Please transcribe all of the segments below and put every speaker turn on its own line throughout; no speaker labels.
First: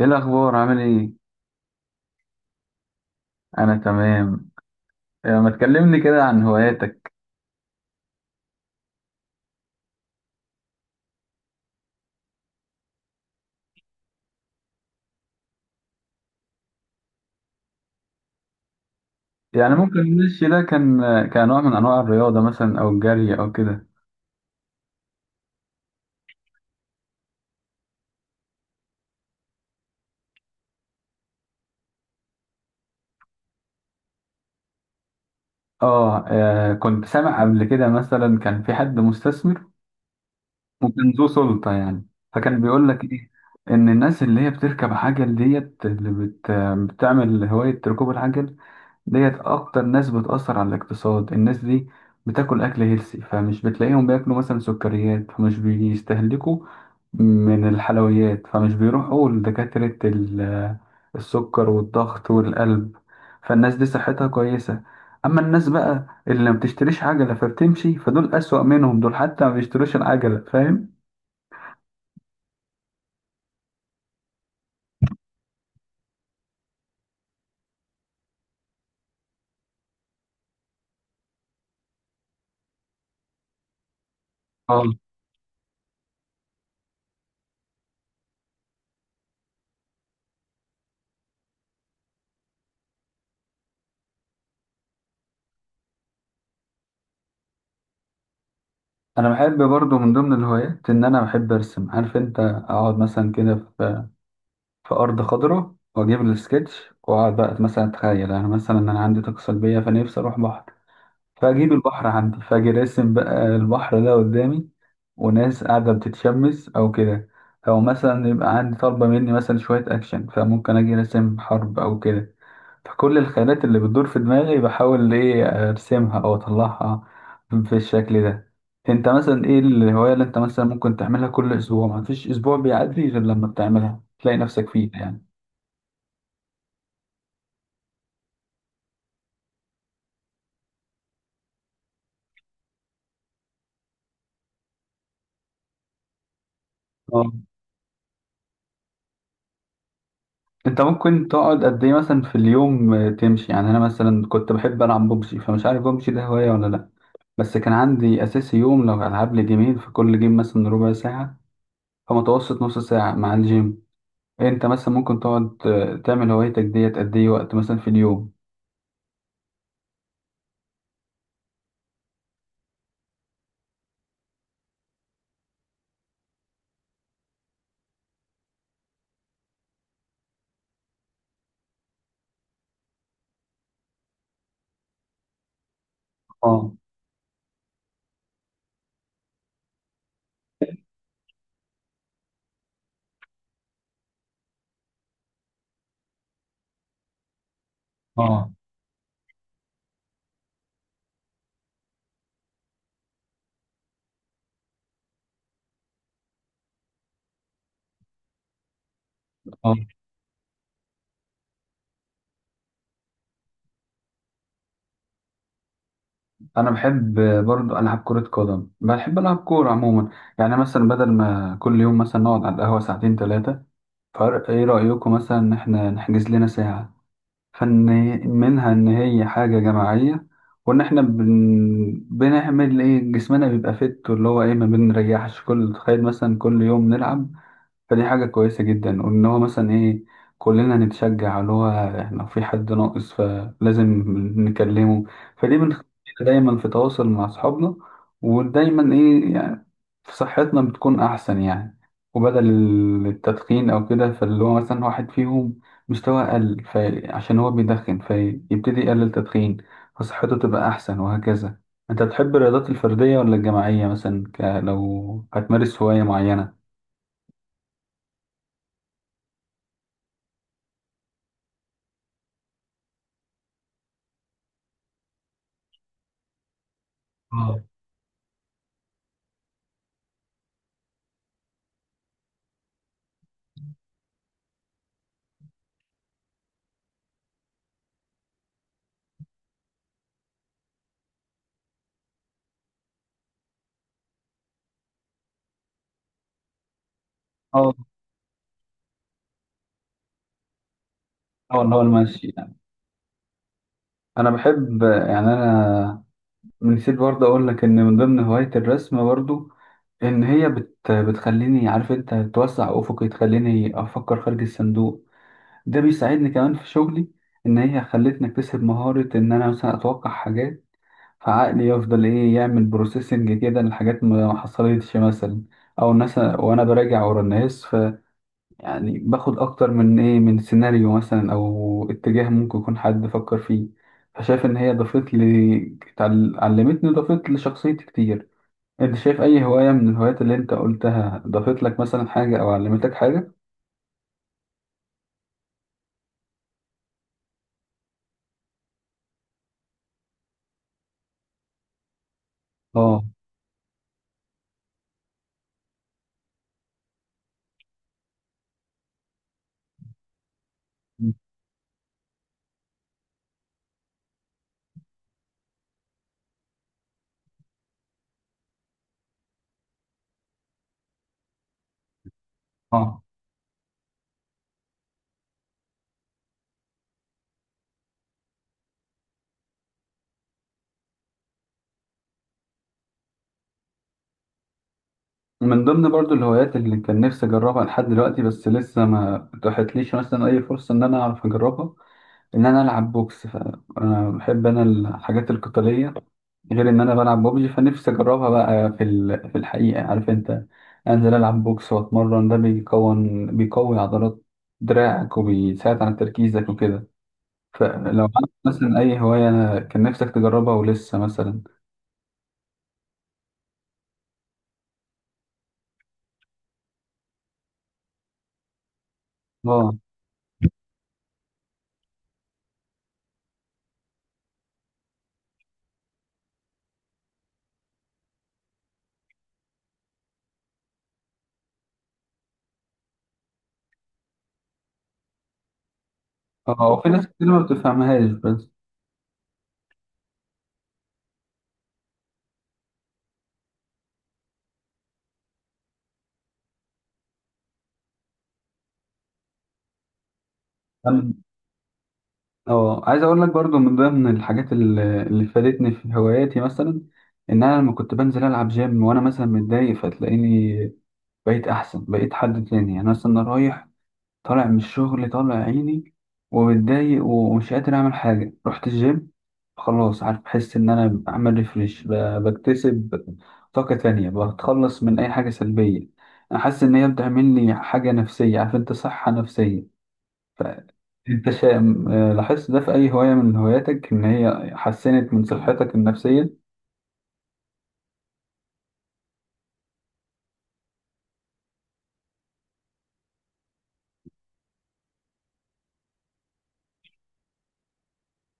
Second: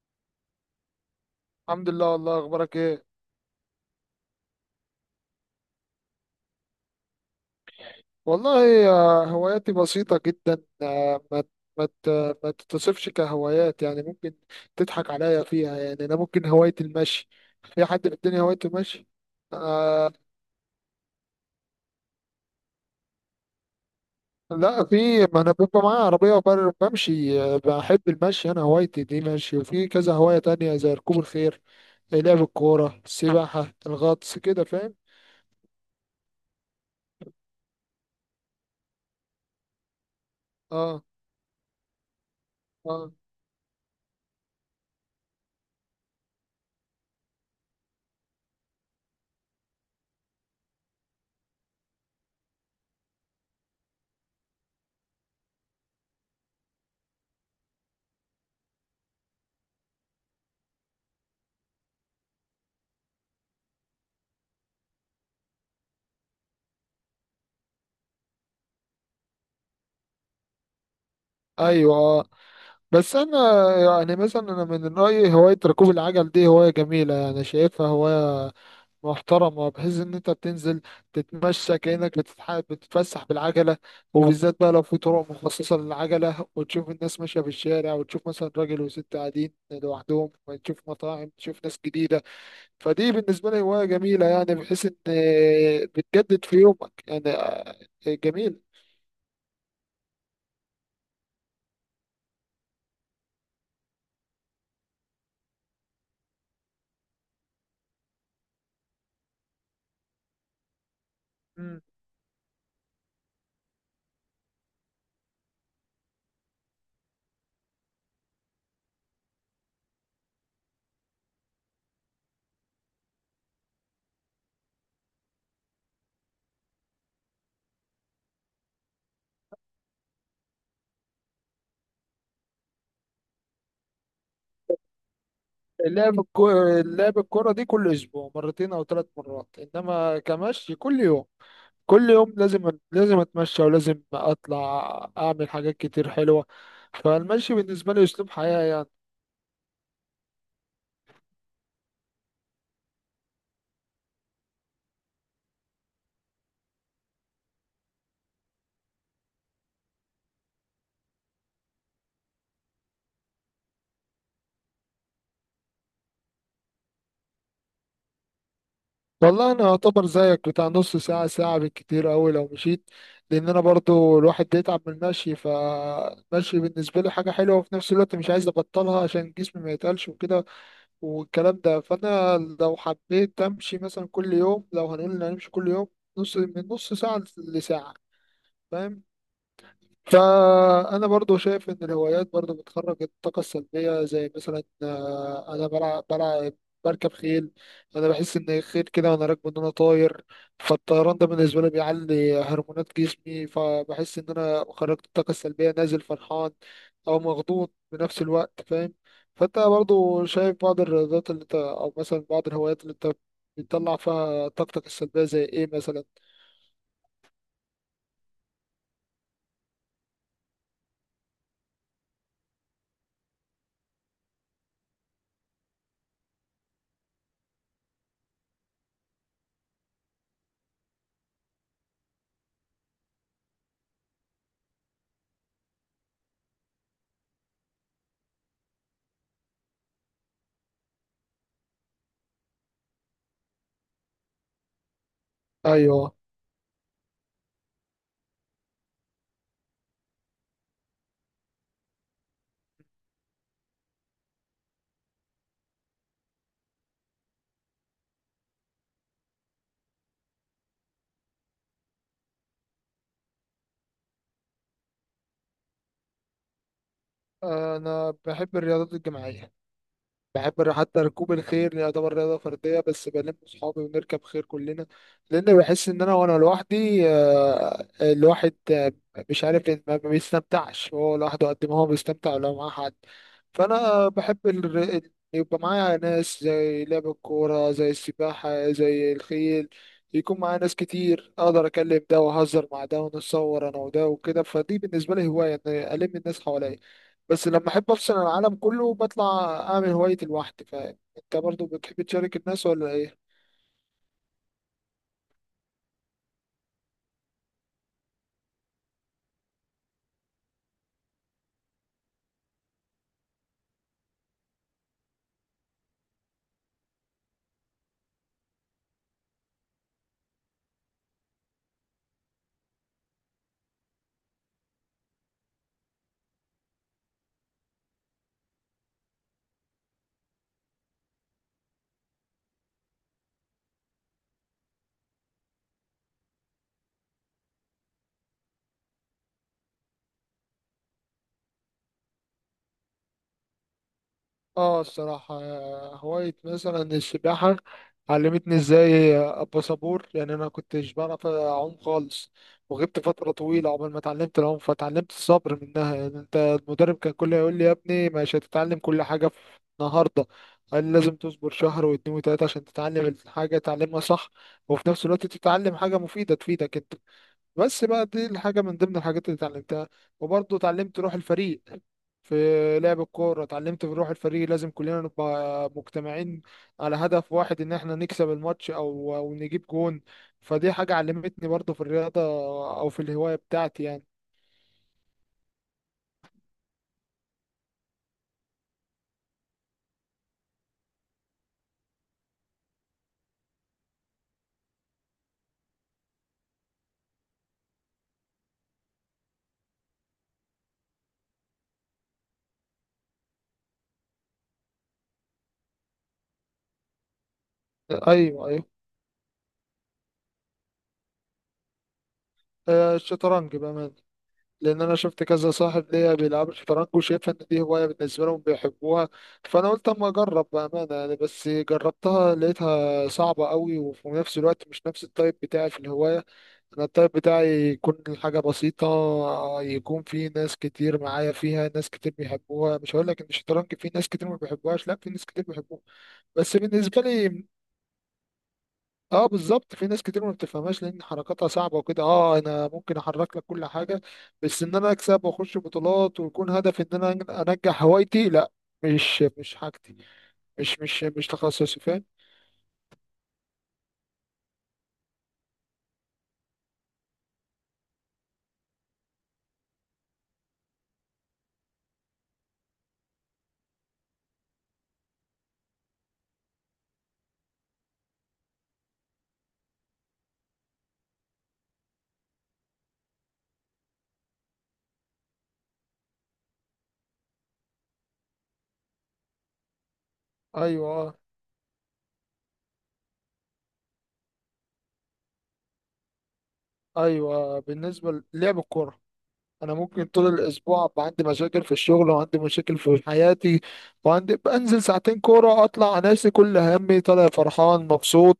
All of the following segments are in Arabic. ايه الاخبار؟ عامل ايه؟
الحمد لله. والله اخبارك ايه؟
انا تمام. ما تكلمني كده عن هواياتك؟
والله، هواياتي بسيطة جدا. ما تتصفش كهوايات، يعني ممكن تضحك عليا فيها. يعني انا ممكن هواية المشي. في حد في الدنيا هوايته المشي؟
يعني ممكن
آه.
المشي ده كان نوع من انواع الرياضه، مثلا او الجري او كده.
لا، في. ما انا بيبقى معايا عربية بمشي. بحب المشي. انا هوايتي دي مشي، وفي كذا هواية تانية زي ركوب الخيل، لعب الكورة، السباحة، الغطس، كده فاهم؟
اه. كنت سامع قبل كده مثلا كان في حد مستثمر
اه،
وكان ذو سلطه يعني، فكان بيقول لك
اه،
ايه؟ ان الناس اللي هي بتركب عجل ديت، اللي بتعمل هوايه ركوب العجل ديت، اكتر ناس بتأثر على الاقتصاد. الناس دي بتاكل اكل هيلسي، فمش بتلاقيهم بياكلوا مثلا سكريات، فمش بيستهلكوا من الحلويات، فمش بيروحوا لدكاترة السكر والضغط والقلب، فالناس دي صحتها كويسة. اما الناس بقى اللي ما بتشتريش عجلة فبتمشي، فدول اسوأ منهم، دول حتى ما بيشتروش العجلة، فاهم؟
ايوه، آه. بس انا يعني مثلا، انا من رايي هوايه ركوب العجل دي هوايه جميله، يعني شايفها هوايه محترمه، بحيث ان انت بتنزل تتمشى كانك بتتفسح بالعجله. وبالذات بقى لو
اه.
في طرق مخصصه للعجله، وتشوف الناس ماشيه في الشارع، وتشوف مثلا راجل وست قاعدين لوحدهم، تشوف مطاعم، تشوف ناس جديده. فدي بالنسبه لي هوايه جميله، يعني بحيث ان بتجدد في يومك يعني. جميل.
انا بحب برضو من ضمن الهوايات ان انا بحب ارسم. عارف انت، اقعد مثلا كده في أرض خضراء، وأجيب السكتش وأقعد بقى، مثلا أتخيل أنا، مثلا عندي طاقة سلبية فنفسي أروح بحر، فأجيب البحر عندي، فأجي راسم بقى البحر ده قدامي وناس قاعدة بتتشمس أو كده، أو مثلا يبقى عندي طالبة مني مثلا شوية أكشن، فممكن أجي راسم حرب أو كده. فكل الخيالات اللي بتدور في دماغي بحاول إيه أرسمها أو أطلعها في الشكل ده. أنت مثلا إيه الهواية اللي أنت مثلا ممكن تعملها كل أسبوع، مفيش أسبوع بيعدي غير لما بتعملها تلاقي نفسك فيه يعني؟
اللعب الكو... اللعب الكرة دي كل أسبوع مرتين أو 3 مرات، إنما كمشي كل يوم، كل يوم لازم لازم أتمشى، ولازم أطلع أعمل حاجات كتير حلوة.
اه.
فالمشي بالنسبة لي أسلوب حياة يعني.
انت ممكن تقعد قد ايه مثلا في اليوم، تمشي يعني؟ انا مثلا كنت بحب العب ببجي، فمش عارف ببجي ده هوايه ولا لا، بس كان عندي اساسي يوم لو العب لي جيمين، في كل جيم مثلا ربع ساعه، فمتوسط نص ساعه مع الجيم. انت مثلا ممكن تقعد تعمل هوايتك ديت قد ايه وقت مثلا في اليوم؟
والله أنا أعتبر زيك بتاع نص ساعة، ساعة بالكتير أوي لو مشيت. لأن أنا برضو الواحد بيتعب من المشي. فالمشي بالنسبة لي حاجة حلوة، وفي نفس الوقت مش عايز أبطلها عشان جسمي ما يتقلش وكده والكلام ده. فانا لو حبيت امشي مثلا كل يوم، لو هنقول ان هنمشي كل يوم، نص من
اه،
نص ساعة لساعة. فاهم؟ فأنا برضو شايف إن الهوايات برضو بتخرج الطاقة السلبية، زي مثلا، أنا بلعب بركب خيل. أنا بحس
اه،
إن الخيل كده وأنا راكبه إن أنا طاير. فالطيران ده بالنسبة لي بيعلي هرمونات جسمي، فبحس إن أنا خرجت الطاقة السلبية، نازل فرحان أو مغضوض بنفس الوقت. فاهم؟ فأنت
اه،
برضو شايف بعض الرياضات اللي أنت، أو مثلا بعض الهوايات اللي أنت بتطلع فيها طاقتك السلبية، زي إيه مثلا؟
انا بحب برضو العب كره قدم، بحب العب كوره عموما. يعني مثلا بدل ما كل يوم مثلا نقعد على القهوه ساعتين ثلاثه، فرق ايه رايكم مثلا ان احنا نحجز لنا ساعه؟ فإن منها إن هي حاجة جماعية، وإن إحنا بنعمل إيه، جسمنا بيبقى فت، اللي هو إيه، ما بنريحش. كل تخيل مثلا كل يوم نلعب، فدي حاجة كويسة جدا. وإن هو مثلا إيه، كلنا نتشجع، اللي هو إحنا لو في حد ناقص فلازم نكلمه، فدي بنخلينا
أيوه،
دايما في تواصل مع أصحابنا، ودايما إيه يعني صحتنا بتكون أحسن يعني. وبدل التدخين أو كده، فاللي هو مثلا واحد فيهم مستوى أقل فعشان هو بيدخن، فيبتدي يقلل تدخين فصحته تبقى أحسن، وهكذا. أنت تحب الرياضات الفردية ولا الجماعية، مثلا لو هتمارس هواية معينة؟
أنا بحب الرياضات الجماعية. حتى ركوب الخيل يعني يعتبر رياضة فردية، بس بلم صحابي ونركب خيل كلنا. لأن بحس إن أنا، وأنا لوحدي،
اه،
الواحد، مش عارف ما بيستمتعش هو لوحده قد ما هو بيستمتع لو معاه حد. فأنا بحب يبقى معايا ناس، زي لعب الكورة، زي السباحة، زي الخيل، يكون معايا ناس كتير، أقدر أكلم ده وأهزر مع ده ونتصور أنا وده وكده. فدي بالنسبة لي هواية إن ألم الناس حواليا. بس لما
اه،
احب افصل عن العالم كله، بطلع اعمل هوايتي لوحدي. فاهم؟ انت
اه،
برضو
اللي هو
بتحب
المشي
تشارك
يعني.
الناس ولا ايه؟
أنا بحب يعني، أنا نسيت برضه أقول لك إن من ضمن هواية الرسم برضه، إن هي بتخليني، عارف أنت، توسع أفقي، تخليني أفكر خارج الصندوق، ده بيساعدني كمان في شغلي. ان هي خلتني اكتسب مهارة ان انا مثلا اتوقع حاجات، فعقلي يفضل ايه يعمل بروسيسنج كده لحاجات ما حصلتش مثلا، او مثلا وانا براجع ورا الناس، ف يعني باخد اكتر من ايه، من سيناريو مثلا او اتجاه ممكن يكون حد فكر فيه. فشايف ان هي ضافت لي، علمتني، ضافت لشخصيتي كتير. انت شايف اي هواية من الهوايات اللي انت قلتها ضافت لك مثلا حاجة او علمتك حاجة؟
اه، الصراحة، هواية مثلا السباحة علمتني ازاي ابقى صبور. يعني انا كنتش بعرف اعوم خالص، وغبت
اه،
فترة طويلة عقبال ما اتعلمت العوم. فتعلمت الصبر منها. يعني انت، المدرب كان كله يقول لي يا ابني، مش هتتعلم كل حاجة في النهاردة. قال لي لازم تصبر شهر واتنين وتلاتة عشان تتعلم الحاجة تعلمها صح، وفي نفس الوقت تتعلم حاجة مفيدة تفيدك انت. بس بقى دي الحاجة من ضمن الحاجات اللي اتعلمتها. وبرضه اتعلمت روح الفريق. في لعب
اه،
الكورة اتعلمت في روح الفريق، لازم كلنا نبقى مجتمعين على هدف واحد، ان احنا نكسب الماتش او نجيب جون. فدي حاجة علمتني برضه في الرياضة، او في الهواية بتاعتي يعني.
من ضمن برضو الهوايات اللي كان نفسي أجربها لحد دلوقتي، بس لسه ما اتاحتليش مثلا أي فرصة إن أنا أعرف أجربها، إن أنا ألعب بوكس، فأنا بحب أنا الحاجات القتالية، غير إن أنا بلعب ببجي فنفسي أجربها بقى في في الحقيقة، عارف أنت، أنزل ألعب بوكس وأتمرن، ده بيكون بيقوي عضلات دراعك وبيساعد على تركيزك وكده. فلو عندك
ايوه، ايوه.
مثلا أي هواية أنا كان نفسك تجربها ولسه مثلا؟
الشطرنج بقى، لان انا شفت كذا صاحب ليا بيلعبوا شطرنج، وشايفها ان دي هوايه بالنسبه لهم بيحبوها. فانا
آه،
قلت اما اجرب بامانه يعني. بس جربتها لقيتها صعبه قوي، وفي نفس الوقت مش نفس التايب بتاعي في الهوايه. انا التايب بتاعي يكون الحاجه بسيطه، يكون في ناس كتير معايا فيها، ناس كتير بيحبوها. مش هقول لك ان الشطرنج في ناس كتير ما بيحبوهاش، لا، في ناس كتير بيحبوها، بس
آه، وفي
بالنسبه
ناس كتير ما
لي.
بتفهمهاش، بس.
اه، بالظبط، في ناس كتير ما بتفهمهاش لان حركاتها صعبه وكده. اه، انا ممكن احرك لك كل حاجه، بس ان انا اكسب واخش بطولات ويكون هدفي ان انا انجح هوايتي، لا. مش حاجتي. مش تخصصي. فاهم؟
اه، عايز اقول لك برضو من ضمن الحاجات اللي فادتني في هواياتي مثلا، ان انا لما كنت بنزل العب جيم وانا مثلا متضايق، فتلاقيني بقيت احسن، بقيت حد تاني يعني. مثلا أنا رايح طالع من الشغل، طالع عيني ومتضايق ومش قادر اعمل حاجه، رحت الجيم خلاص، عارف، بحس ان انا بعمل ريفريش، بكتسب طاقه تانية، بتخلص من اي حاجه سلبيه. انا حاسس ان هي بتعمل لي حاجه نفسيه، عارف انت، صحه نفسيه.
ايوه،
انت لاحظت ده في اي هواية من هواياتك، ان هي حسنت من صحتك النفسية؟
ايوه. بالنسبه للعب الكوره، انا ممكن طول الاسبوع ابقى عندي مشاكل في الشغل وعندي مشاكل في حياتي، وعندي بنزل ساعتين كوره، اطلع ناسي كل همي، طالع فرحان مبسوط،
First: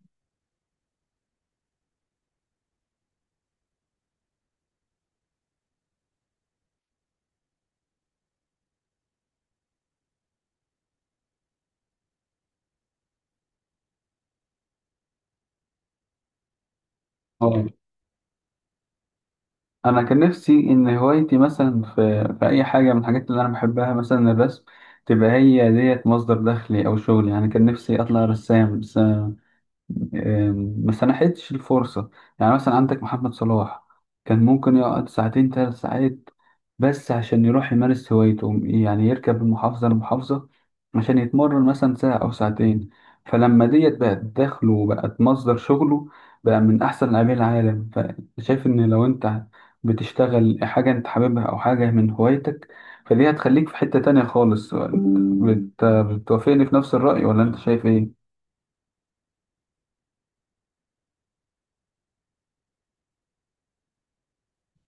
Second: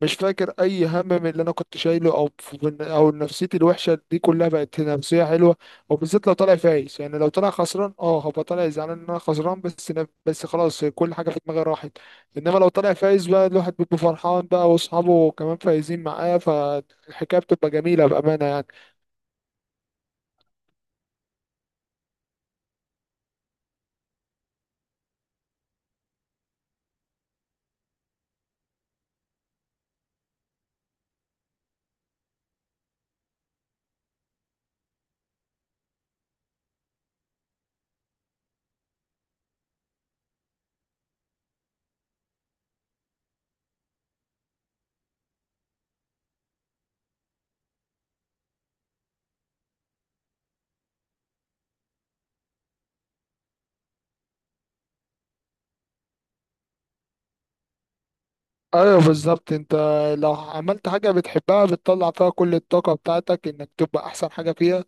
مش فاكر اي هم من اللي انا كنت شايله، او نفسيتي الوحشه دي كلها بقت نفسيه حلوه. وبالذات لو طالع فايز، يعني لو طالع خسران هبقى طالع زعلان ان انا خسران بس بس خلاص، كل حاجه في دماغي راحت. انما لو طالع فايز بقى، الواحد بيبقى فرحان بقى واصحابه كمان فايزين معاه، فالحكايه
اه.
بتبقى جميله بامانه يعني.
انا كان نفسي ان هوايتي مثلا في اي حاجة من الحاجات اللي انا بحبها، مثلا الرسم، تبقى هي ديت مصدر دخلي او شغلي يعني. كان نفسي اطلع رسام، بس ما سنحتش الفرصة. يعني مثلا عندك محمد صلاح، كان ممكن يقعد ساعتين ثلاث ساعات بس عشان يروح يمارس هوايته، يعني يركب من محافظة لمحافظة عشان يتمرن مثلا ساعة أو ساعتين، فلما ديت بقت دخله وبقت مصدر شغله، بقى من أحسن لاعبين العالم. فشايف إن لو أنت بتشتغل حاجة أنت حاببها أو حاجة من هوايتك، فدي هتخليك في حتة تانية خالص. بتوافقني في نفس الرأي ولا أنت شايف إيه؟
ايوه بالظبط. انت لو عملت حاجة بتحبها بتطلع فيها كل الطاقة بتاعتك، انك تبقى احسن حاجة فيها،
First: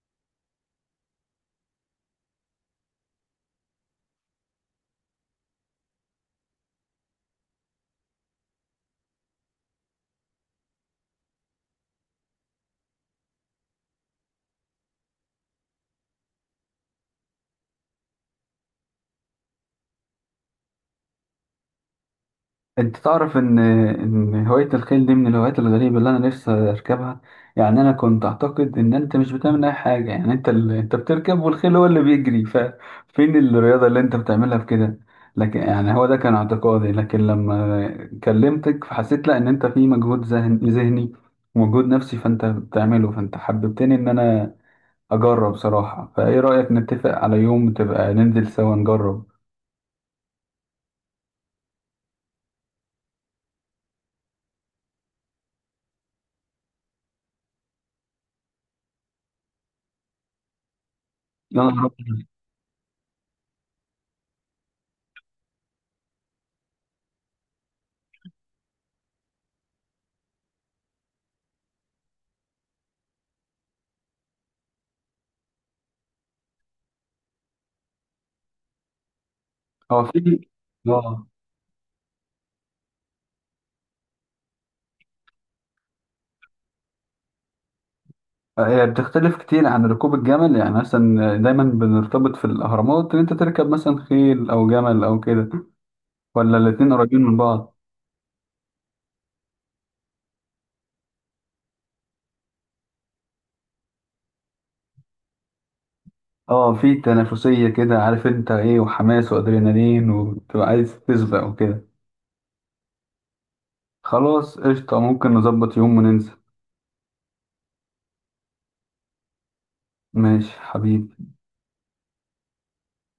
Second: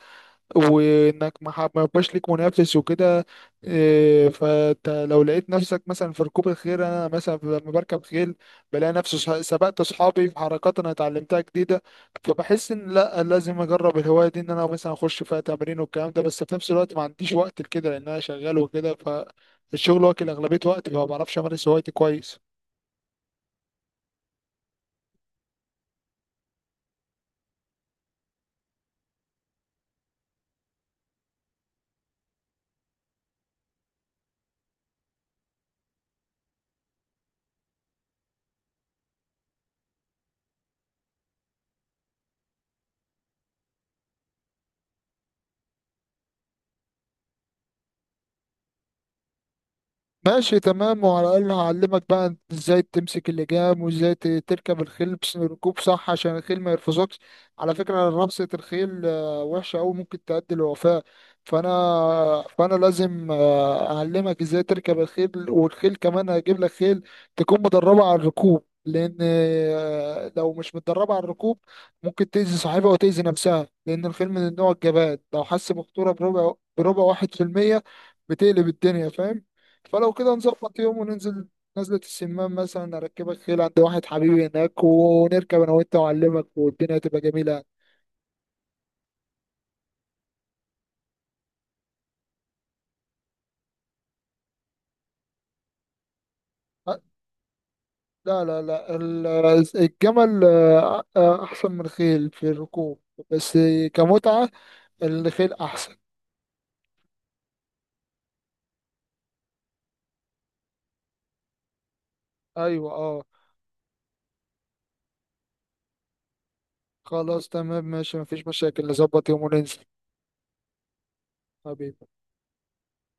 وانك ما يبقاش ليك منافس وكده. فانت لو لقيت نفسك مثلا في ركوب الخيل، انا مثلا لما بركب خيل بلاقي نفسي سبقت اصحابي في حركات انا اتعلمتها جديدة. فبحس ان لا، لازم اجرب الهواية دي، ان انا مثلا اخش فيها تمرين والكلام ده. بس في نفس الوقت ما عنديش وقت لكده لان انا شغال وكده، فالشغل واكل اغلبية وقتي فما بعرفش امارس هوايتي كويس.
انت تعرف ان هوايه الخيل دي من الهوايات الغريبه اللي انا نفسي اركبها؟ يعني انا كنت اعتقد ان انت مش بتعمل اي حاجه، يعني انت انت بتركب والخيل هو اللي بيجري، ففين الرياضه اللي انت بتعملها في كده؟ لكن يعني هو ده كان اعتقادي، لكن لما كلمتك فحسيت لا، ان انت في مجهود ذهني ومجهود نفسي فانت بتعمله، فانت حببتني ان انا اجرب صراحه. فايه رايك نتفق على يوم تبقى ننزل سوا نجرب؟
ماشي، تمام، وعلى الأقل هعلمك بقى انت ازاي تمسك اللجام وازاي تركب الخيل، بس ركوب صح عشان الخيل ما يرفزكش. على فكرة، رفسة الخيل وحشة أوي، ممكن تؤدي للوفاة.
يلا
فأنا
نروح.
فأنا لازم أعلمك ازاي تركب الخيل. والخيل كمان هجيب لك خيل تكون مدربة على الركوب، لأن لو مش متدربة على الركوب ممكن تأذي صاحبها وتأذي نفسها. لأن الخيل من النوع الجبان، لو حس بخطورة بربع 1% بتقلب الدنيا. فاهم؟
اه،
فلو كده
في.
نظبط يوم
اه،
وننزل نزلة السمان مثلا، أركبك خيل عند واحد حبيبي هناك، ونركب أنا وأنت وأعلمك والدنيا تبقى جميلة.
هي بتختلف كتير عن ركوب الجمل؟ يعني مثلا دايما بنرتبط في الأهرامات إن أنت تركب مثلا خيل أو جمل أو كده، ولا الاتنين
أ-
قريبين من بعض؟
لا لا لا، الجمل، أحسن من الخيل في الركوب. بس كمتعة الخيل أحسن.
اه، في تنافسية كده، عارف انت ايه، وحماس وأدرينالين وتبقى عايز تسبق وكده.
أيوة، أه.
خلاص، قشطة، ممكن نظبط يوم وننزل.
خلاص، تمام، ماشي، مفيش مشاكل، نظبط يوم وننزل.
ماشي حبيبي.
حبيبي.